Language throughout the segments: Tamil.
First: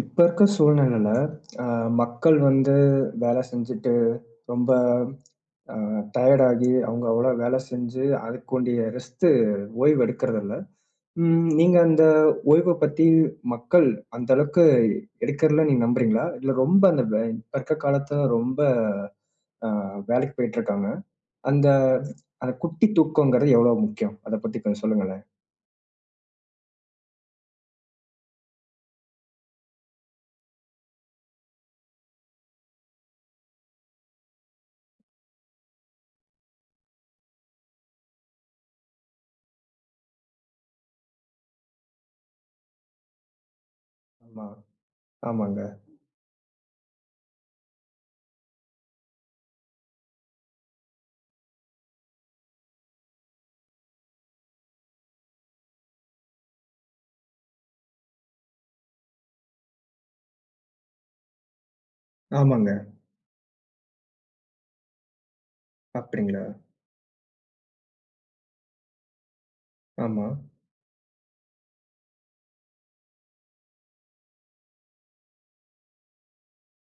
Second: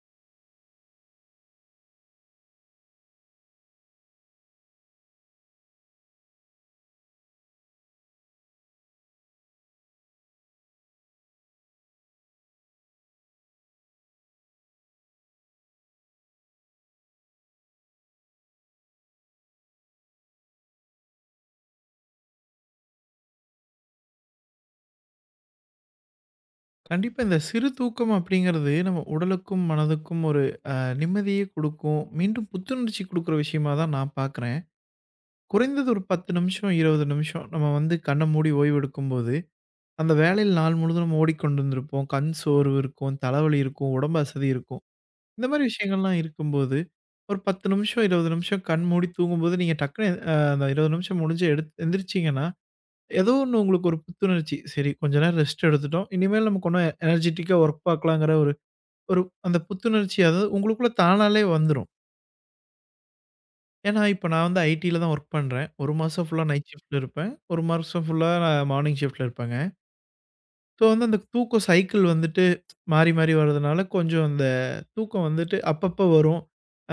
இப்ப இருக்க சூழ்நிலையில, அ மக்கள் வந்து வேலை செஞ்சுட்டு ரொம்ப அ டயர்ட் ஆகி, அவங்க அவ்வளோ வேலை செஞ்சு அதுக்குண்டிய ரெஸ்ட் ஓய்வு எடுக்கிறதில்ல. நீங்க அந்த ஓய்வ பத்தி மக்கள் அந்த அளவுக்கு எடுக்கிறல நீங்க நம்புறீங்களா? இல்ல ரொம்ப அந்த இப்ப இருக்க காலத்துல ரொம்ப அ வேலைக்கு போயிட்டுருக்காங்க. அந்த அந்த குட்டி தூக்கங்கிறது எவ்வளோ முக்கியம்? அத பத்தி கொஞ்சம் சொல்லுங்களேன். கண்டிப்பா இந்த சிறு தூக்கம் அப்படிங்கிறது நம்ம உடலுக்கும் மனதுக்கும் ஒரு நிம்மதியை கொடுக்கும். மீண்டும் புத்துணர்ச்சி கொடுக்குற விஷயமா தான் நான் பார்க்குறேன். குறைந்தது ஒரு பத்து நிமிஷம் இருபது நிமிஷம் நம்ம வந்து கண்ணை மூடி ஓய்வு எடுக்கும்போது அந்த வேலையில் நாள் முழுதும் நம்ம ஓடிக்கொண்டு இருந்திருப்போம். கண் சோர்வு இருக்கும், தலைவலி இருக்கும், உடம்பு ஆமா. அசதி இருக்கும். இந்த ஆமாங்க. மாதிரி விஷயங்கள்லாம் இருக்கும்போது ஒரு பத்து நிமிஷம் இருபது நிமிஷம் கண் மூடி தூங்கும்போது நீங்கள் டக்குன்னு அந்த இருபது நிமிஷம் முடிஞ்சு எந்திரிச்சிங்கன்னா ஏதோ ஒன்று உங்களுக்கு ஒரு புத்துணர்ச்சி. சரி, கொஞ்ச நேரம் ரெஸ்ட் எடுத்துட்டோம், இனிமேல் நமக்கு ஒன்றும் எனர்ஜெட்டிக்காக ஒர்க் பார்க்கலாங்கிற ஒரு அந்த புத்துணர்ச்சி அதாவது உங்களுக்குள்ள தானாலே வந்துரும். ஆமாங்க. ஏன்னா, இப்ப நான் வந்து ஐடில தான் வொர்க் பண்றேன். 1 மாசம் ஃபுல்லா அப்படிங்களா? நைட் ஷிஃப்ட்ல இருப்பேன். 1 மாசம் ஃபுல்லா நான் மார்னிங் ஷிஃப்ட்ல இருப்பேங்க. ஆமா, ஸோ, வந்து அந்த தூக்கம் சைக்கிள் வந்துட்டு மாறி, மாறி வரதுனால கொஞ்சம் அந்த தூக்கம் வந்துட்டு அப்பப்போ வரும்.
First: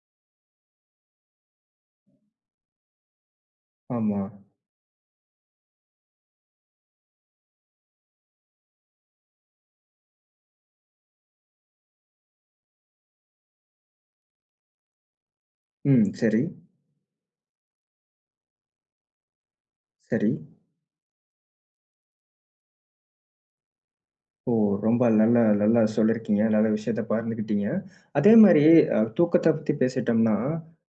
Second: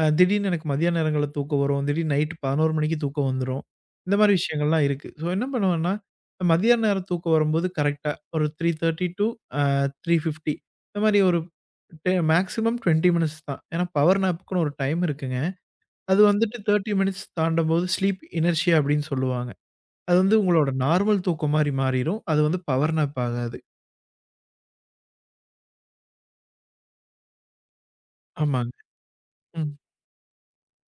திடீர்னு எனக்கு மதியான நேரங்கள்ல தூக்கம் வரும். திடீர்னு நைட்டு 11 மணிக்கு தூக்கம் வந்துரும். இந்த ஆமா. மாரி விஷயங்கள்லாம் இருக்கு. ஸோ, என்ன பண்ணுவேன்னா, மதியான நேரம் தூக்கம் வரும்போது கரெக்ட்டா ஒரு 3:30 டூ அ 3:50 இந்த மாரி ஒரு மேக்ஸிமம் 20 மினிட்ஸ் தான். ஏன்னா பவர் நாப்க்குன்னு ஒரு டைம் இருக்குங்க. ம். அது சரி. வந்துட்டு 30 மினிட்ஸ் தாண்டும்போது ஸ்லீப் இனர்ஷியா அப்படின்னு சொல்லுவாங்க. அது சரி. வந்து உங்களோட நார்மல் தூக்கம் மாரி மாறிரும். அது வந்து பவர் நாப் ஆகாது. ஓ! ரொம்ப நல்லா சொல்லியிருக்கீங்க. நல்ல விஷயத்த பகிர்ந்துக்கிட்டீங்க. அதே மாரி ஆமாங்க. தூக்கத்த ம். பத்தி பேசிட்டோம்னா,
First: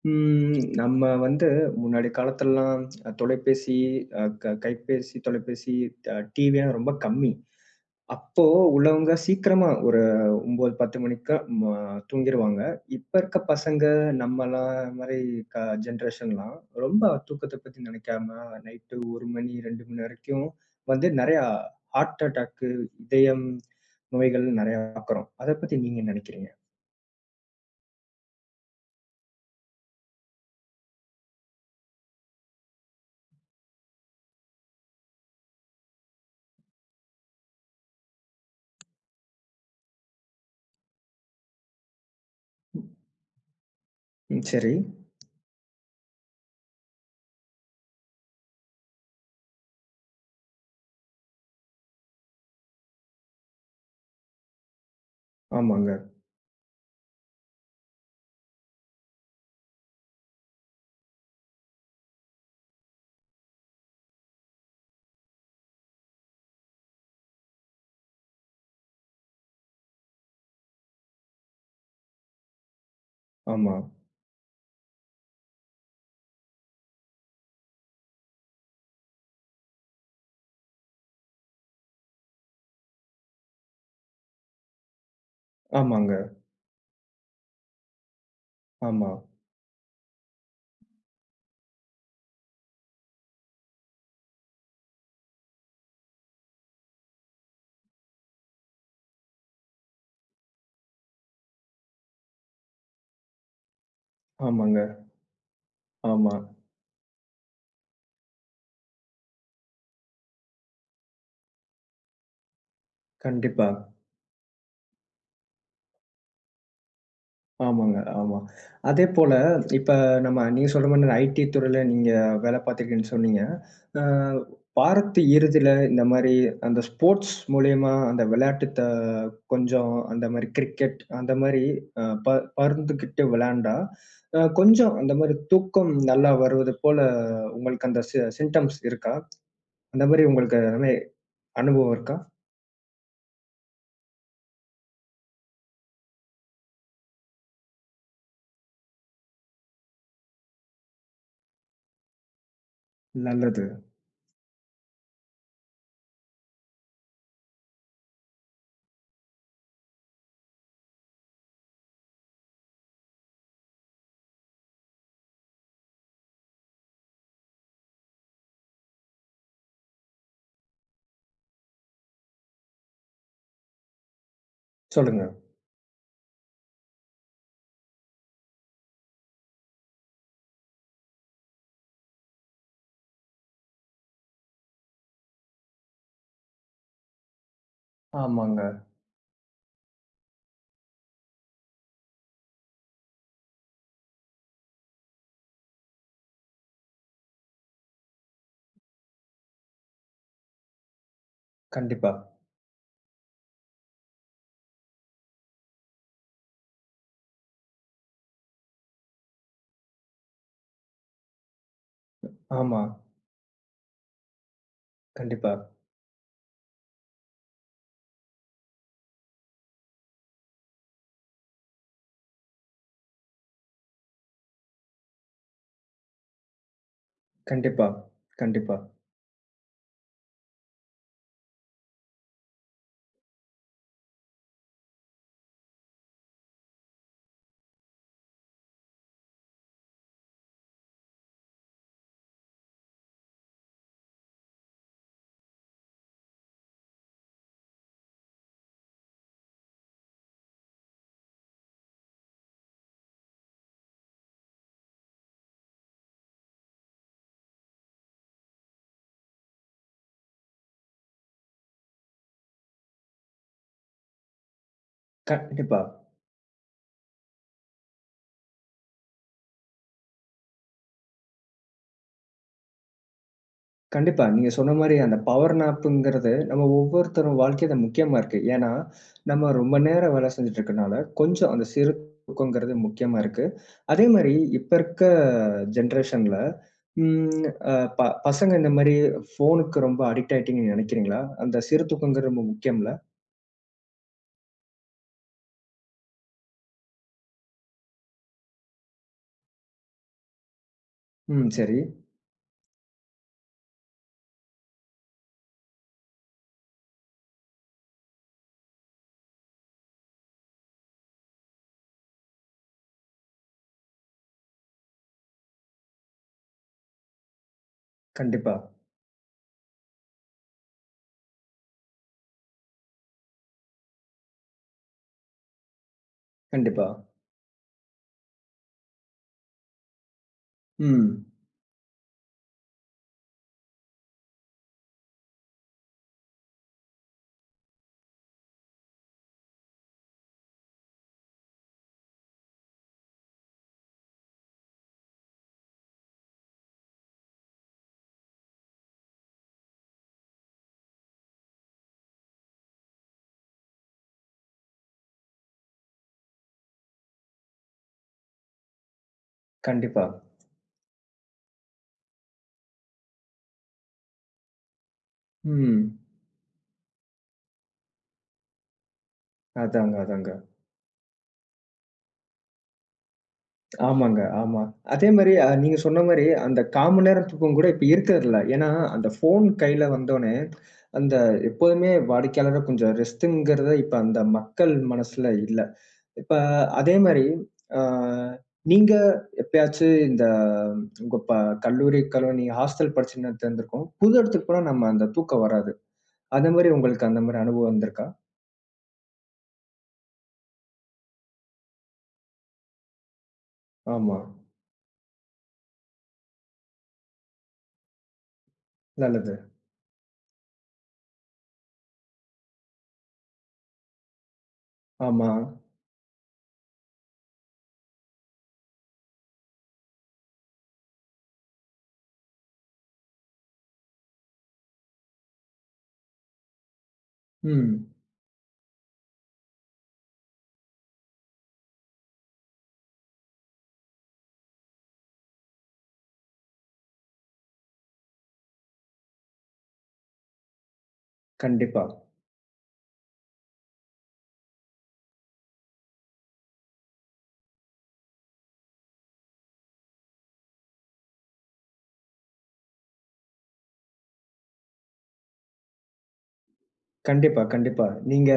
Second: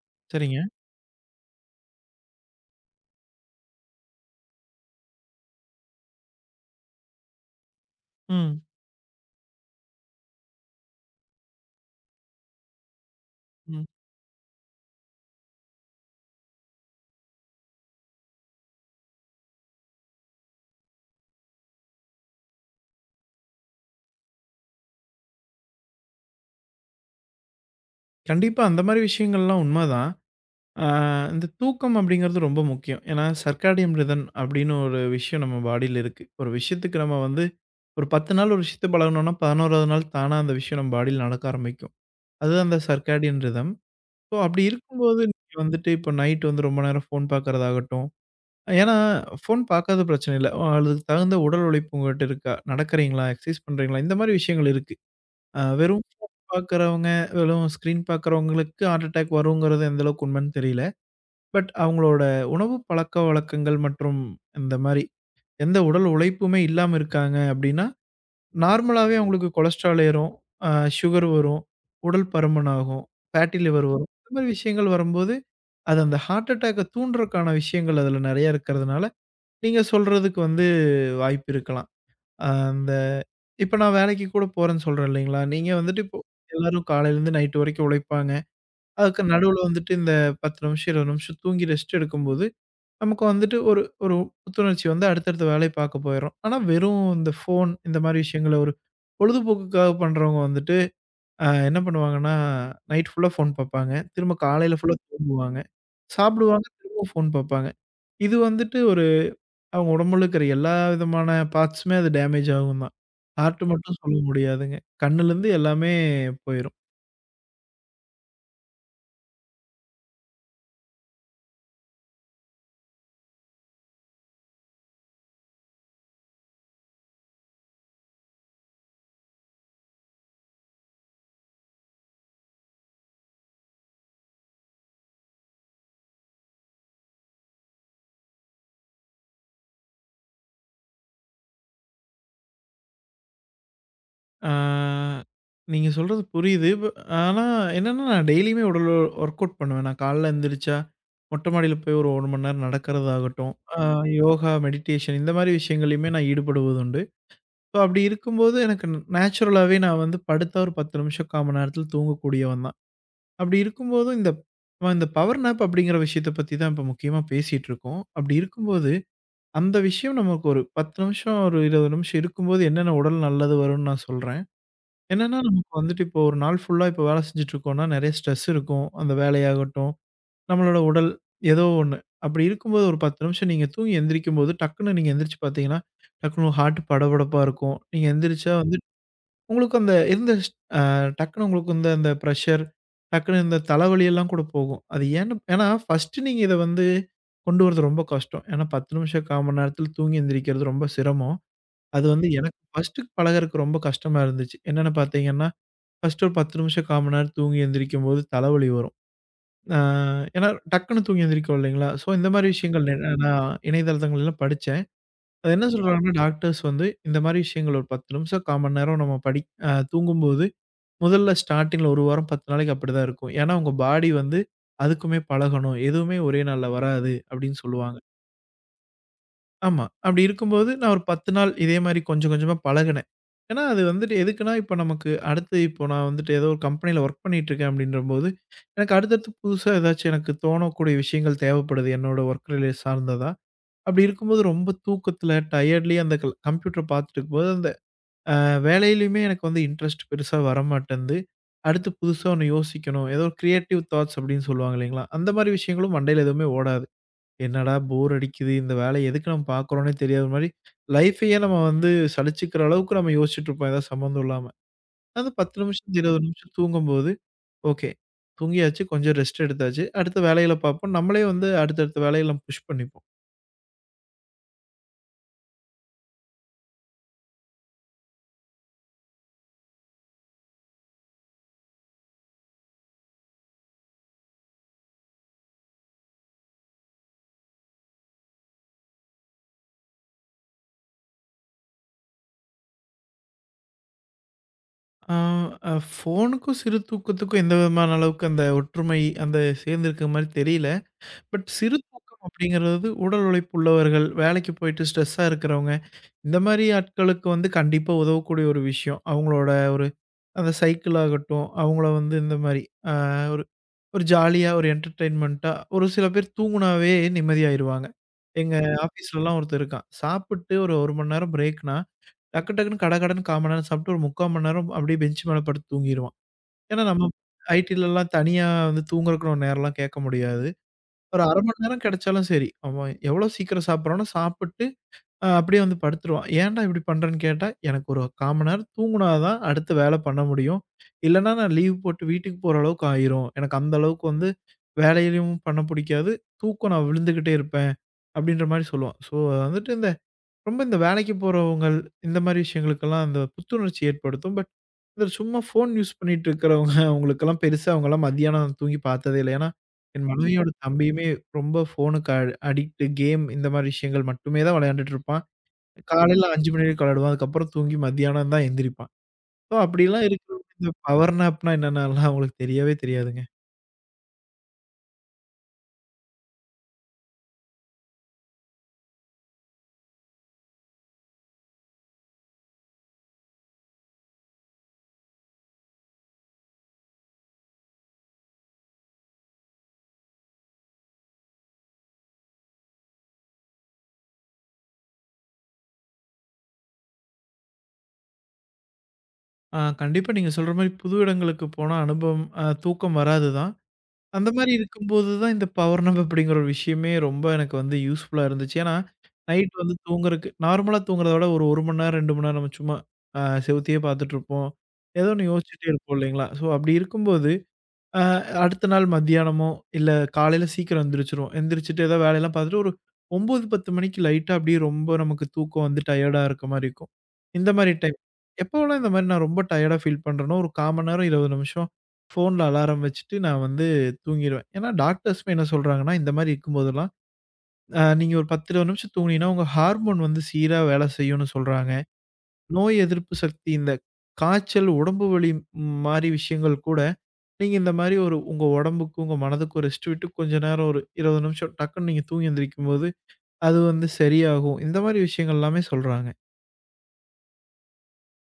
சரிங்க. நம்ம வந்து முன்னாடி காலத்துலலாம் தொலைபேசி, அ க கைபேசி, தொலைபேசி, டிவிலாம் ரொம்ப கம்மி. அப்போ ம், உள்ளவங்க சீக்கிரமா ஒரு 9, 10 மணிக்கு ம தூங்கிருவாங்க. இப்ப இருக்க பசங்க ம். நம்மலாம் மாரி க ஜென்ரேஷன்லாம் ரொம்ப தூக்கத்த பத்தி நினைக்காம நைட்டு 1 மணி, 2 மணி வரைக்கும் வந்து நெறையா ஹார்ட் அட்டாக்கு, இதயம் நோய்கள் நெறையா பாக்குறோம். அத பத்தி நீங்க என்ன நினைக்கிறீங்க? கண்டிப்பா அந்த மாரி விஷயங்கள்லாம் உண்மதான். ஆ இந்த தூக்கம் அப்படிங்கிறது ரொம்ப முக்கியம். ஏன்னா, சர்க்காடியம் ரிதம் அப்படின்னு ஒரு விஷயம் நம்ம பாடியில இருக்கு. ஒரு விஷயத்துக்கு நம்ம வந்து ஒரு 10 நாள் ஒரு விஷயத்த பழகுனோம்னா, 11வது நாள் தானா அந்த விஷயம் நம்ம பாடியில நடக்க ஆரம்பிக்கும். அது அந்த சர்க்காடியன் ரிதம். ஸோ ம். அப்படி சரி. இருக்கும்போது நீங்க வந்துட்டு இப்போ நைட் வந்து ரொம்ப நேரம் ஃபோன் பார்க்கறதாகட்டும், ஏன்னா ஃபோன் பார்க்காதது பிரச்சனை இல்ல. அதுக்கு தகுந்த உடல் உழைப்பு உங்ககிட்ட இருக்கா? நடக்கிறீங்களா? எக்சர்சைஸ் பண்றீங்களா? இந்த மாரி விஷயங்கள் இருக்கு. ஆமாங்க. வெறும் ஃபோன் பார்க்குறவங்க, வெறும் ஸ்க்ரீன் பார்க்குறவங்களுக்கு ஹார்ட் அட்டாக் வருங்கிறது எந்த அளவுக்கு உண்மைன்னு தெரியல. பட் அவங்களோட உணவு பழக்கவழக்கங்கள் மற்றும் இந்த மாரி எந்த உடல் உழைப்புமே இல்லாம இருக்காங்க அப்டின்னா, நார்மலாவே அவங்களுக்கு கொலஸ்ட்ரால் ஏறும், அ சுகர் வரும், உடல் பருமன் ஆகும், ஃபேட்டி ஆமா. லிவர் வரும். இந்த மாரி விஷயங்கள் வரும்போது, அது அந்த ஹார்ட் அட்டாக்க தூண்டுறக்கான விஷயங்கள் அதில நெறைய இருக்கிறதுனால, நீங்க சொல்றதுக்கு வந்து வாய்ப்பு இருக்கலாம். அந்த இப்ப நான் வேலைக்கு கூட போறேன்னு சொல்றேன் இல்லைங்களா? நீங்க வந்துட்டு ஆமாங்க. இப்போ எல்லாரும் காலையிலேருந்து நைட் வரைக்கும் உழைப்பாங்க. ஆமா. அதுக்கு நடுவுல வந்துட்டு இந்த 10 நிமிஷம், 20 நிமிஷம் தூங்கி ரெஸ்ட் எடுக்கும்போது, நமக்கு வந்துட்டு ஒரு ஒரு புத்துணர்ச்சி வந்து அடுத்தடுத்த வேலைய பார்க்க போயிர்றோம். ஆனா வெறும் இந்த ஃபோன் இந்த மாரி விஷயங்கள ஒரு பொழுதுபோக்குக்காக பண்றவங்க வந்துட்டு, என்ன பண்ணுவாங்கன்னா, நைட் ஃபுல்லா ஃபோன் பார்ப்பாங்க. திரும்ப காலையில ஆமாங்க. ஃபுல்லா தூங்குவாங்க. ஆமா. சாப்பிடுவாங்க, திரும்பவும் ஃபோன் பார்ப்பாங்க. இது வந்துட்டு ஒரு அவங்க உடம்புல இருக்கிற எல்லா விதமான பார்ட்ஸுமே அது டேமேஜ் ஆகும் தான். ஹார்ட் கண்டிப்பா. மட்டும் சொல்ல முடியாதுங்க. கண்ணுலருந்து எல்லாமே போயிரும். ஆமாங்க, ஆமா. அதேபோல இப்ப நீங்க சொல்ற மாரி ஐடி துறையில நீங்க வேலை பார்த்துருக்கீங்கன்னு சொன்னீங்க. அ வாரத்து இறுதியில இந்த மாரி அந்த ஸ்போர்ட்ஸ் மூலியமா அந்த விளையாட்டு கொஞ்சம் அந்த மாரி கிரிக்கெட் அந்த மாரி அ ப பருந்துகிட்டு விளையாண்டா, கொஞ்சம் அந்த மாரி தூக்கம் நல்லா வருவது போல உங்களுக்கு அந்த சிம்ப்டம்ஸ் இருக்கா? அந்த மாரி உங்களுக்கு அந்த மாரி அனுபவம் இருக்கா? ஆ நீங்க சொல்றது புரியுது. ஆனா என்னன்னா நான் டெய்லியுமே உடல் ஒர்க் அவுட் பண்ணுவேன். நான் காலைல எந்திரிச்சா, மொட்டை மாடியில போய் ஒரு 1 மணி நேரம் நடக்கிறதாகட்டும், நல்லது. யோகா, மெடிடேஷன் இந்த மாரி விஷயங்கள்லயுமே நான் ஈடுபடுவது உண்டு. ஸோ அப்படி இருக்கும்போது எனக்கு நேச்சுரலாவே நான் வந்து படுத்தா ஒரு 10 நிமிஷம், 1/4 மணி நேரத்தில தூங்கக்கூடியவன் தான். அப்படி இருக்கும்போது இந்த நம்ம இந்த பவர் நேப் அப்படிங்கிற விஷயத்த பத்தி தான் இப்ப முக்கியமா பேசிட்டு இருக்கோம். அப்படி இருக்கும்போது, அந்த விஷயம் நமக்கு ஒரு 10 நிமிஷம், ஒரு 20 நிமிஷம் இருக்கும்போது என்னென்ன உடல் நல்லது வரும்னு நான் சொல்றேன். சொல்லுங்க. என்னன்னா நமக்கு வந்துட்டு இப்போ ஒரு நாள் ஃபுல்லா இப்போ வேலை செஞ்சுட்டு இருக்கோம்னா, நிறைய ஸ்ட்ரெஸ் இருக்கும். அந்த வேலையாகட்டும், நம்மளோட உடல் ஏதோ ஒண்ணு. அப்படி இருக்கும்போது ஒரு 10 நிமிஷம் நீங்க தூங்கி எந்திரிக்கும்போது, டக்குனு நீங்க எந்திரிச்சு பார்த்தீங்கன்னா, டக்குனு ஹார்ட் படபடப்பா இருக்கும். நீங்க எந்திரிச்சா ஆமாங்க. வந்து உங்களுக்கு அந்த இருந்த அ டக்குனு உங்களுக்கு இந்த அந்த பிரஷர், டக்குனு இந்த தலைவலி எல்லாம் கூட போகும். அது ஏன்னு ஏன்னா ஃபர்ஸ்ட்டு நீங்க இத வந்து கொண்டு வரது ரொம்ப கஷ்டம். ஏன்னா 10 நிமிஷம், 1/4 மணி நேரத்தில தூங்கி எந்திரிக்கிறது ரொம்ப சிரமம். அது கண்டிப்பா. வந்து எனக்கு ஃபர்ஸ்ட்டு பழகறக்கு ரொம்ப கஷ்டமா இருந்துச்சு. என்னன்னு பார்த்தீங்கன்னா, ஃபர்ஸ்ட்டு ஒரு 10 நிமிஷம், 1/4 மணி நேரம் தூங்கி எந்திரிக்கும்போது தலைவலி வரும். அ ஏன்னா டக்குனு தூங்கி எந்திரிக்கிறோம் இல்லைங்களா? ஸோ இந்த மாரி ஆமா. விஷயங்கள் நான் இணையதளங்கள்ல படிச்சேன். கண்டிப்பா, அது என்ன சொல்றாங்கன்னா, டாக்டர்ஸ் வந்து இந்த மாரி விஷயங்கள் ஒரு 10 நிமிஷம், 1/4 மணி நேரம் நம்ம படி அ தூங்கும்போது முதல்ல ஸ்டார்ட்டிங்ல 1 வாரம் 10 நாளைக்கு அப்படிதான் இருக்கும். ஏன்னா, உங்க பாடி வந்து அதுக்குமே பழகணும். எதுவுமே ஒரே நாள்ல வராது அப்படின்னு கண்டிப்பா, சொல்லுவாங்க. கண்டிப்பா. கண்டிப்பா. ஆமா. அப்படி இருக்கும்போது நான் ஒரு 10 நாள் இதே மாரி கொஞ்சம் கொஞ்சமா பழகுனேன். ஏன்னா, அது வந்துட்டு எதுக்குன்னா, இப்போ நமக்கு அடுத்து இப்போ நான் வந்துட்டு ஏதோ ஒரு கம்பெனியில ஒர்க் பண்ணிட்டு இருக்கேன் அப்படின்றபோது, எனக்கு அடுத்தடுத்து புதுசா ஏதாச்சும் எனக்கு தோணக்கூடிய விஷயங்கள் தேவைப்படுது. என்னோட ஒர்க் ரிலே சார்ந்ததா. அப்படி இருக்கும்போது ரொம்ப தூக்கத்தில, டயர்ட்லயே அந்த கம்ப்யூட்டர் பார்த்துட்டு இருக்கும்போது அந்த வேலையிலயுமே எனக்கு வந்து இன்ட்ரெஸ்ட் பெருசா வரமாட்டேன்து. அடுத்து புதுசா ஒண்ணு யோசிக்கணும். ஏதோ கிரியேட்டிவ் தாட்ஸ் அப்டின்னு சொல்லுவாங்க இல்லைங்களா? அந்த மாரி விஷயங்களும் மண்டையில எதுவுமே ஓடாது. என்னடா போர் அடிக்குது. இந்த வேலைய எதுக்கு நம்ம பார்க்குறோம்னே தெரியாத மாரி லைஃப்பயே நம்ம வந்து சலிச்சுக்கிற அளவுக்கு நம்ம யோசிச்சுட்டு இருப்போம். ஏதாவது சம்மந்தம் இல்லாம. அது 10 கண்டிப்பா, நிமிஷம் 20 நிமிஷம் தூங்கும்போது, ஓகே தூங்கியாச்சு கொஞ்சம் ரெஸ்ட் எடுத்தாச்சு. அடுத்த வேலைகள பார்ப்போம். நம்மளே வந்து அடுத்தடுத்த வேலைய நம்ம புஷ் பண்ணிப்போம். கண்டிப்பா. நீங்க சொன்ன மாரி அந்த பவர் நாப்புங்கிறது நம்ம ஒவ்வொருத்தரும் வாழ்க்கையில முக்கியமா இருக்கு. ஏன்னா, நம்ம ரொம்ப நேரம் வேலை செஞ்சுட்டு இருக்கனால, கொஞ்சம் அந்த சிறு தூக்கங்கிறது முக்கியமா இருக்கு. அதே மாரி இப்ப இருக்க ஜெனரேஷன்ல ம் அ ப பசங்க இந்த மாரி ஃபோனுக்கு ரொம்ப அடிக்ட் ஆயிட்டீங்கன்னு நெனைக்கிறீங்களா? அந்த சிறு தூக்கங்கிறது ரொம்ப முக்கியம்ல? ஆ அ ஃபோனுக்கும் சிறு தூக்கத்துக்கும் எந்த விதமான அளவுக்கு அந்த ஒற்றுமை, அந்த சேர்ந்து இருக்கிற மாரி தெரியல. பட் ம். சரி. சிறு தூக்கம் அப்படிங்கிறது உடல் உழைப்பு உள்ளவர்கள், வேலைக்கு போயிட்டு ஸ்ட்ரெஸ்ஸா இருக்கிறவங்க, இந்த மாரி ஆட்களுக்கு வந்து கண்டிப்பா உதவக்கூடிய ஒரு விஷயம். அவங்களோட ஒரு அந்த சைக்கிள் ஆகட்டும், அவங்கள வந்து இந்த மாரி அ ஒரு ஒரு ஜாலியா ஒரு என்டர்டெயின்மென்ட்டா ஒரு சில பேர் தூங்குனாவே நிம்மதியாயிருவாங்க. கண்டிப்பா, எங்க ஆஃபீஸ்லலாம் ஒருத்தன் இருக்கான். சாப்பிட்டு ஒரு 1 மணி நேரம் பிரேக்னா, டக்கு டக்குன்னு கடகடன்னு 1/4 மணி நேரம் சாப்பிட்டு ஒரு 3/4 மணி நேரம் அப்படியே பெஞ்ச் மேல படுத்து தூங்கிருவான். ஏன்னா கண்டிப்பா. நம்ம ஐடிலலாம் தனியா வந்து தூங்குறதுக்குன்னு ஒரு நேரம்லாம் கேட்க முடியாது. ஒரு ம். 1/2 மணி நேரம் கிடைச்சாலும் சரி, அவன் எவ்வளோ சீக்கிரம் சாப்பிடுறானோ சாப்பிட்டு, அப்படியே வந்து படுத்துருவான். ஏன்டா இப்படி பண்றேன்னு கேட்டா, எனக்கு ஒரு 1/4 மணி நேரம் தூங்குனா தான் அடுத்த வேலை பண்ண முடியும். இல்லன்னா நான் லீவ் போட்டு வீட்டுக்கு போற அளவுக்கு ஆயிரும். எனக்கு அந்த அளவுக்கு வந்து வேலையிலயும் பண்ண புடிக்காது. தூக்கம் நான் விழுந்துகிட்டே இருப்பேன். அப்படின்ற மாரி சொல்லுவான். ஸோ, அது வந்துட்டு இந்த ரொம்ப இந்த வேலைக்கு போறவங்கள், இந்த மாரி விஷயங்களுக்கெல்லாம் அந்த புத்துணர்ச்சி ஏற்படுத்தும். பட் இந்த சும்மா ஃபோன் யூஸ் பண்ணிட்டு இருக்கிறவங்க அவங்களுக்கெல்லாம் பெருசா அவங்கலாம் மதியானம் தூங்கி பார்த்ததே இல்ல. ஏன்னா, கண்டிப்பா. என் மனைவியோட தம்பியுமே ரொம்ப ஃபோனுக்கு அடிக்ட் கேம் இந்த மாரி விஷயங்கள் மட்டுமே தான் விளையாண்டுட்டு இருப்பான். ம். காலையில 5 மணி வரைக்கும் விளையாடுவான். அதுக்கப்புறம் தூங்கி மத்தியானம் தான் எந்திரிப்பான். ஸோ அதாங்க, அப்படிலாம் அதாங்க. இருக்கிறவங்க இந்த பவர் நாப்னா என்னன்னலாம் அவங்களுக்கு தெரியவே தெரியாதுங்க. ஆமாங்க. ஆமா. அதே மாரி நீங்க சொன்ன மாரி அந்த 1/4 மணி நேரம் தூக்கம் கூட இப்ப இருக்கறதில்ல. ஏன்னா, அந்த ஃபோன் கையில வந்தோனே, அந்த எப்போதுமே வாடிக்கையாளர கொஞ்சம் ரெஸ்ட்டுங்கிறத இப்ப அந்த மக்கள் மனசுல இல்ல. இப்ப அதே மாரி அ நீங்க எப்பயாச்சு இந்த உங்க கல்லூரி காலம் நீங்க ஹாஸ்டல் படிச்ச நேரத்துல இருந்திருக்கும். புது இடத்துக்கு போனா நம்ம அந்த தூக்கம் வராது. அதே மாரி உங்களுக்கு அந்த மாரி அனுபவம் வந்திருக்கா? கண்டிப்பா நீங்க சொல்ற மாரி புது இடங்களுக்கு போனா அனுபவம் தூக்கம் வராது தான். ஆமா. அந்த மாரி இருக்கும்போது தான் இந்த பவர் நாப் அப்படிங்கிற ஒரு விஷயமே ரொம்ப எனக்கு வந்து யூஸ்ஃபுல்லா இருந்துச்சு. ஏன்னா, நல்லது. நைட் வந்து தூங்குறக்கு நார்மலா தூங்குறத விட ஒரு 1 மணி நேரம், 2 மணி நேரம் நம்ம சும்மா செவுத்தையே பார்த்துட்டுருப்போம். ஏதோ ஆமா. ஒண்ணு யோசிச்சுட்டே இருப்போம் இல்லைங்களா? ஸோ அப்படி இருக்கும்போது அ அடுத்த நாள் மத்தியானமோ, இல்ல காலையில சீக்கிரம் எந்திரிச்சுருவோம். எந்திரிச்சுட்டு ஏதாவது வேலையெல்லாம் பார்த்துட்டு ஒரு 9, 10 மணிக்கு லைட்டா அப்படியே ரொம்ப நமக்கு தூக்கம் வந்து டயர்டா இருக்க மாரி இருக்கும். இந்த மாரி ம். டைம் எப்போலாம் இந்த மாரி நான் ரொம்ப டயர்டா ஃபீல் பண்றேனோ, ஒரு 1/4 மணி நேரம், 20 நிமிஷம் ஃபோன்ல அலாரம் வச்சுட்டு நான் வந்து தூங்கிருவேன். ஏன்னா டாக்டர்ஸுமே என்ன சொல்றாங்கன்னா, இந்த மாரி இருக்கும்போதெல்லாம், நீங்க ஒரு 10, 20 நிமிஷம் தூங்குனீங்கன்னா, உங்க ஹார்மோன் வந்து சீரா வேலை செய்யும்னு சொல்றாங்க. கண்டிப்பா. நோய் எதிர்ப்பு சக்தி, இந்த காய்ச்சல், உடம்பு வலி மாரி விஷயங்கள் கூட நீங்க இந்த மாரி ஒரு உங்க உடம்புக்கு, உங்க மனதுக்கு ஒரு ரெஸ்ட் விட்டு கொஞ்ச நேரம் ஒரு 20 நிமிஷம் டக்குன்னு நீங்க தூங்கி எந்திரிக்கும்போது, அது வந்து சரியாகும். இந்த மாரி விஷயங்கள் எல்லாமே சொல்றாங்க. கண்டிப்பா, கண்டிப்பா. நீங்க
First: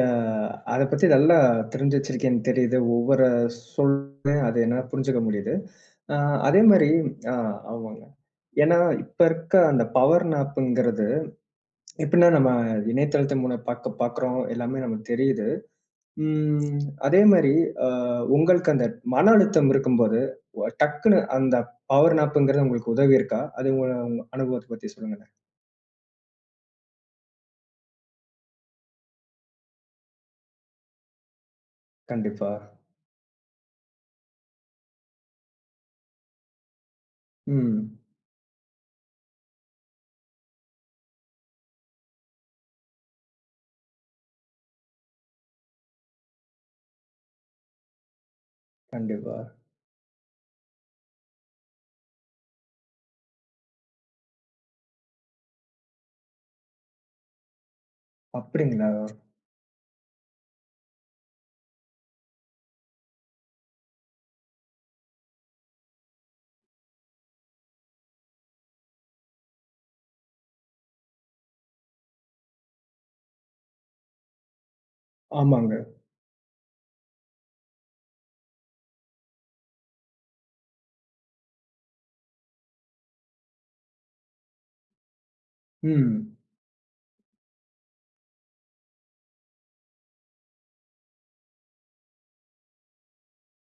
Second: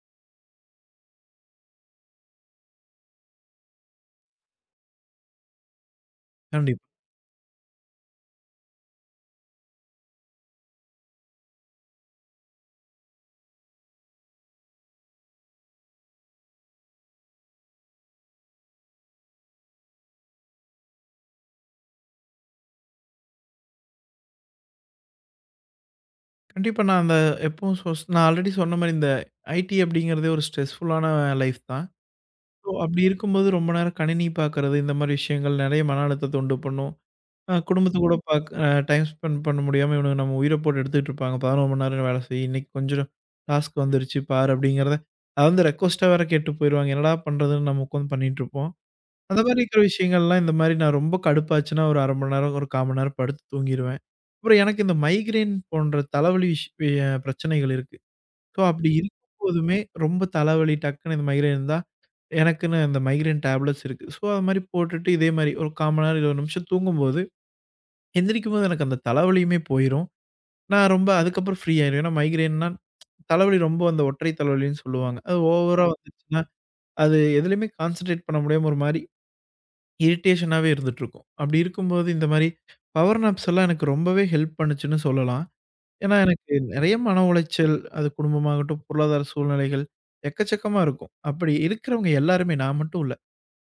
அத பத்தி நல்லா தெரிஞ்சு வச்சிருக்கீங்கன்னு தெரியுது. ஒவ்வொரு சொல்லும் அது என்னால புரிஞ்சுக்க முடியுது. அ அதே கண்டிப்பா. மாரி அ ஆமாங்க. ஏன்னா, இப்ப இருக்க அந்த பவர் நாப்புங்கிறது எப்படின்னா நம்ம இணையதளத்தின் மூலம் பாக்க பாக்குறோம். எல்லாமே நமக்கு தெரியுது. ம் அதே மாரி அ உங்களுக்கு அந்த மன அழுத்தம் இருக்கும்போது, டக்குன்னு அந்த பவர் நாப்புங்கிறது உங்களுக்கு உதவி இருக்கா? அது உங்க உங்க அனுபவத்த பத்தி சொல்லுங்களேன். கண்டிப்பா நான் அந்த எப்பவும் நான் ஆல்ரெடி சொன்ன மாரி இந்த ஐடி அப்படிங்கிறதே ஒரு ஸ்ட்ரெஸ்ஃபுல்லான லைஃப் தான். கண்டிப்பா. ஸோ அப்படி இருக்கும்போது ரொம்ப நேரம் கணினி பார்க்கறது, இந்த மாரி விஷயங்கள் நெறைய மன அழுத்தத்த உண்டு பண்ணும். ம். குடும்பத்து கூட பாக் அ டைம் ஸ்பெண்ட் பண்ண முடியாம இவனுங்க நம்ம உயிர போட்டு எடுத்துட்டு இருப்பாங்க. 11 மணி நேரம் வேலை செய், இன்னைக்கு கொஞ்சம் டாஸ்க் வந்துருச்சு பாரு அப்படிங்கிறத, அத வந்து ரெக்வெஸ்ட்டா வேற கேட்டு போயிருவாங்க. என்னடா பண்றதுன்னு நம்ம உட்காந்து பண்ணிட்டு இருப்போம். கண்டிப்பா. அந்த மாரி இருக்கிற விஷயங்கள்லாம் இந்த மாரி நான் ரொம்ப கடுப்பாச்சுன்னா ஒரு 1/2 மணி நேரம், ஒரு 1/4 மணி நேரம் படுத்து தூங்கிருவேன். அப்புறம் எனக்கு இந்த மைக்ரேன் போன்ற தலைவலி விஷ் அ பிரச்சனைகள் இருக்கு. ஸோ அப்படிங்களா? அப்படி இருக்கும்போதுமே ரொம்ப தலைவலி டக்குன்னு இந்த மைக்ரேன் இருந்தா, எனக்குன்னு அந்த மைக்ரேன் டேப்லெட்ஸ் இருக்கு. ஸோ அது மாரி போட்டுட்டு இதே மாரி ஒரு 1/4 மணி நேரம், 20 நிமிஷம் தூங்கும்போது எந்திரிக்கும்போது எனக்கு அந்த தலைவலியுமே போயிரும். நான் ரொம்ப அதுக்கப்புறம் ஃப்ரீ ஆயிருவேன். ஏன்னா மைக்ரேன்னா தலைவலி ரொம்ப அந்த ஒற்றை தலைவலின்னு சொல்லுவாங்க. அது ஆமாங்க. ஓவரா வந்துருச்சுன்னா, அது எதுலயுமே கான்சன்ட்ரேட் பண்ண முடியாம ஒரு மாரி இரிட்டேஷனாவே இருந்துட்டுருக்கும். அப்படி இருக்கும்போது இந்த மாரி பவர் நாப்ஸ் எல்லாம் எனக்கு ரொம்பவே ஹெல்ப் பண்ணுச்சுன்னு சொல்லலாம். ஏன்னா ம். எனக்கு நெறைய மன உளைச்சல், அது குடும்பமாகட்டும், பொருளாதார சூழ்நிலைகள் எக்கச்சக்கமா இருக்கும். அப்படி இருக்கிறவங்க எல்லாருமே, நான் மட்டும் இல்ல.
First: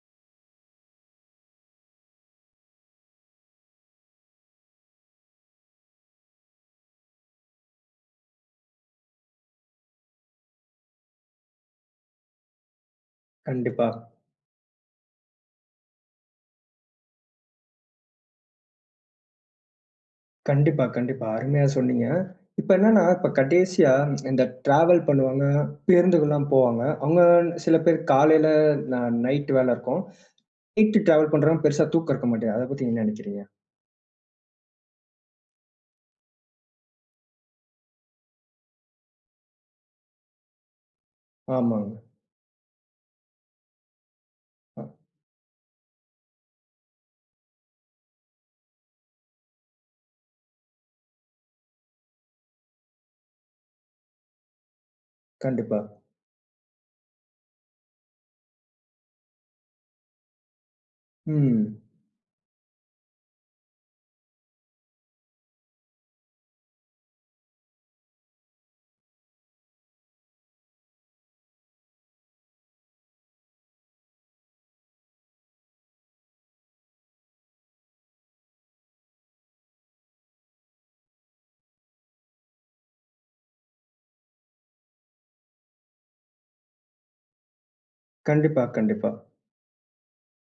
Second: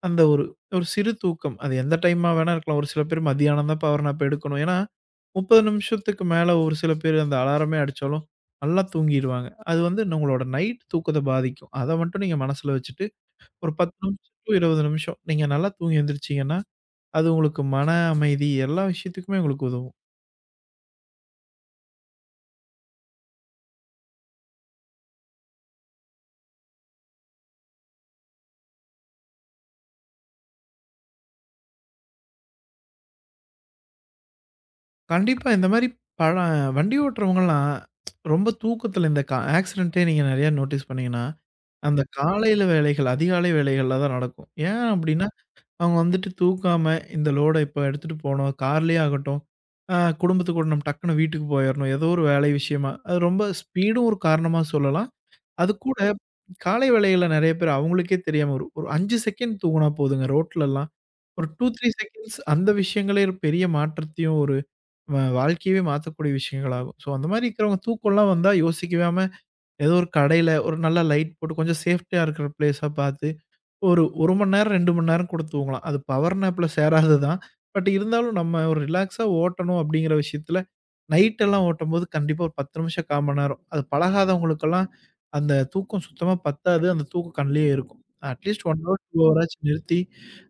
அந்த ஒரு ஒரு சிறு தூக்கம். அது எந்த டைமா வேணா இருக்கலாம். ஒரு சில பேர் மதியானம் தான் பவர் நாப் எடுக்கணும். ஏன்னா, 30 நிமிஷத்துக்கு மேல ஒரு சில பேர் அந்த அலாரமே அடிச்சாலும் நல்லா தூங்கிருவாங்க. அது வந்து உங்களோட நைட் தூக்கத்த பாதிக்கும். அத மட்டும் நீங்க மனசுல வச்சுட்டு, ஒரு கண்டிப்பா. 10 நிமிஷம் டூ 20 நிமிஷம் நீங்க நல்லா தூங்கி எந்திரிச்சீங்கன்னா, அது உங்களுக்கு மன அமைதி எல்லா விஷயத்துக்குமே உங்களுக்கு உதவும். கண்டிப்பா, கண்டிப்பா. அருமையா சொன்னீங்க. இப்ப என்னன்னா, இப்ப கடைசியா இந்த டிராவல் பண்ணுவாங்க, பேருந்துகள்லாம் போவாங்க. அவங்க சில பேர் காலையில ந நைட் வேலை இருக்கும். நைட்டு டிராவல் பண்றவங்க பெருசா தூக்கம் இருக்க மாட்டேங்குது. அத பத்தி என்ன நினைக்கிறீங்க? கண்டிப்பா இந்த மாரி பழ வண்டி ஓட்டுறவங்கலாம் ரொம்ப தூக்கத்துல இந்த ஆக்சிடென்ட்டே நீங்க நெறையா நோட்டீஸ் பண்ணீங்கன்னா, ஆமாங்க. அந்த காலையில வேலைகள், அதிகாலை வேலைகள்ல தான் நடக்கும். அ ஏன் அப்டின்னா அவங்க வந்துட்டு தூக்காம இந்த லோட இப்ப எடுத்துட்டு போணும். கார்லயே ஆகட்டும், குடும்பத்து கூட நம்ம டக்குனு வீட்டுக்கு போயிறணும். ஏதோ ஒரு வேலை விஷயமா. அது ரொம்ப ஸ்பீடும் ஒரு காரணமா சொல்லலாம். அது கண்டிப்பா. கூட காலை வேளைகள்ல நெறைய பேர் அவங்களுக்கே தெரியாம ஒரு ஒரு 5 செகண்ட் தூங்குனா போதுங்க ரோட்லலாம். ஒரு 2, ம். 3 செகண்ட்ஸ் அந்த விஷயங்களே ஒரு பெரிய மாற்றத்தையும், ஒரு வாழ்க்கையவே மாத்தக்கூடிய விஷயங்களாகும். ஸோ அந்த மாரி இருக்கிறவங்க தூக்கம்லாம் வந்தா யோசிக்காம ஏதோ ஒரு கடையில ஒரு நல்ல லைட் போட்டு கொஞ்சம் சேஃப்டியா இருக்கிற பிளேஸா பாத்து ஒரு 1 மணி நேரம், 2 மணி நேரம் கூட தூங்கலாம். அது பவர் நேப்ல சேராதது தான். பட் இருந்தாலும் நம்ம ஒரு ரிலாக்ஸா ஓட்டணும் அப்படிங்கிற விஷயத்துல, நைட் எல்லாம் ஓட்டும்போது கண்டிப்பா ஒரு 10 நிமிஷம், 1/4 மணி நேரம். அது பழகாதவங்களுக்கெல்லாம் அந்த தூக்கம் சுத்தமா பத்தாது. அந்த தூக்கம் கண்லயே இருக்கும். கண்டிப்பா, அட்லீஸ்ட் 1 ஹவர், கண்டிப்பா. 2 ஹவர் ஆச்சும் நிறுத்தி,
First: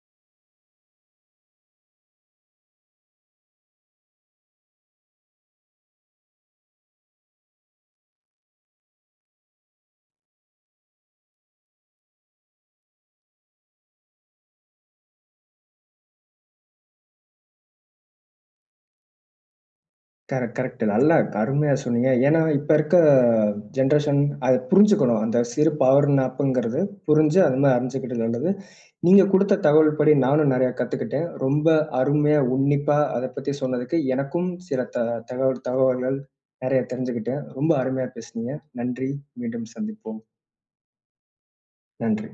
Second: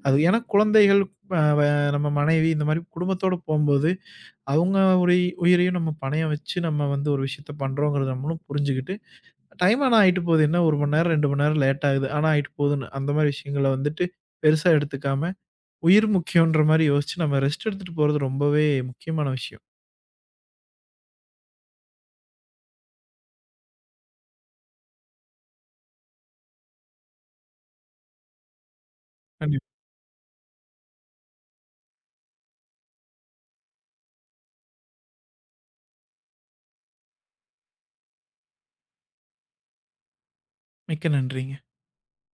அது ஏன்னா குழந்தைகள் அ வ நம்ம மனைவி இந்த மாரி குடும்பத்தோட போம்போது, அவங்க உரி உயிரையும் நம்ம பணயம் வச்சு நம்ம வந்து ஒரு விஷயத்த பண்றோங்கிறத நம்மளும் புரிஞ்சுகிட்டு டைம் ஆனா ஆயிட்டு போகுது. என்ன 1 மணி நேரம், 2 மணி நேரம் லேட் ஆகுது. ஆனா ஆயிட்டு போகுதுன்னு. அந்த மாரி விஷயங்கள வந்துட்டு பெருசா எடுத்துக்காம, உயிர் முக்கியம்ன்ற மாரி யோசிச்சு நம்ம ரெஸ்ட் எடுத்துட்டு போறது ரொம்பவே முக்கியமான விஷயம். கரெக்ட். நல்லா அருமையா சொன்னீங்க. ஏன்னா, இப்ப இருக்க ஜென்ரேஷன் அத புரிஞ்சுக்கணும். அந்த சிறு பவர் நாப்புங்கிறது புரிஞ்சு அது மாரி அறிஞ்சுக்கிட்டு நல்லது. நீங்க குடுத்த கண்டிப்பா. தகவல்படி நானும் நெறையா கத்துக்கிட்டேன். ரொம்ப அருமையா, உன்னிப்பா அத பத்தி சொன்னதுக்கு எனக்கும் சில த தகவல் தகவல்கள் நெறைய தெரிஞ்சுக்கிட்டேன். ரொம்ப அருமையா பேசுனீங்க. நன்றி. மீண்டும் சந்திப்போம். மிக்க நன்றிங்க. நன்றி.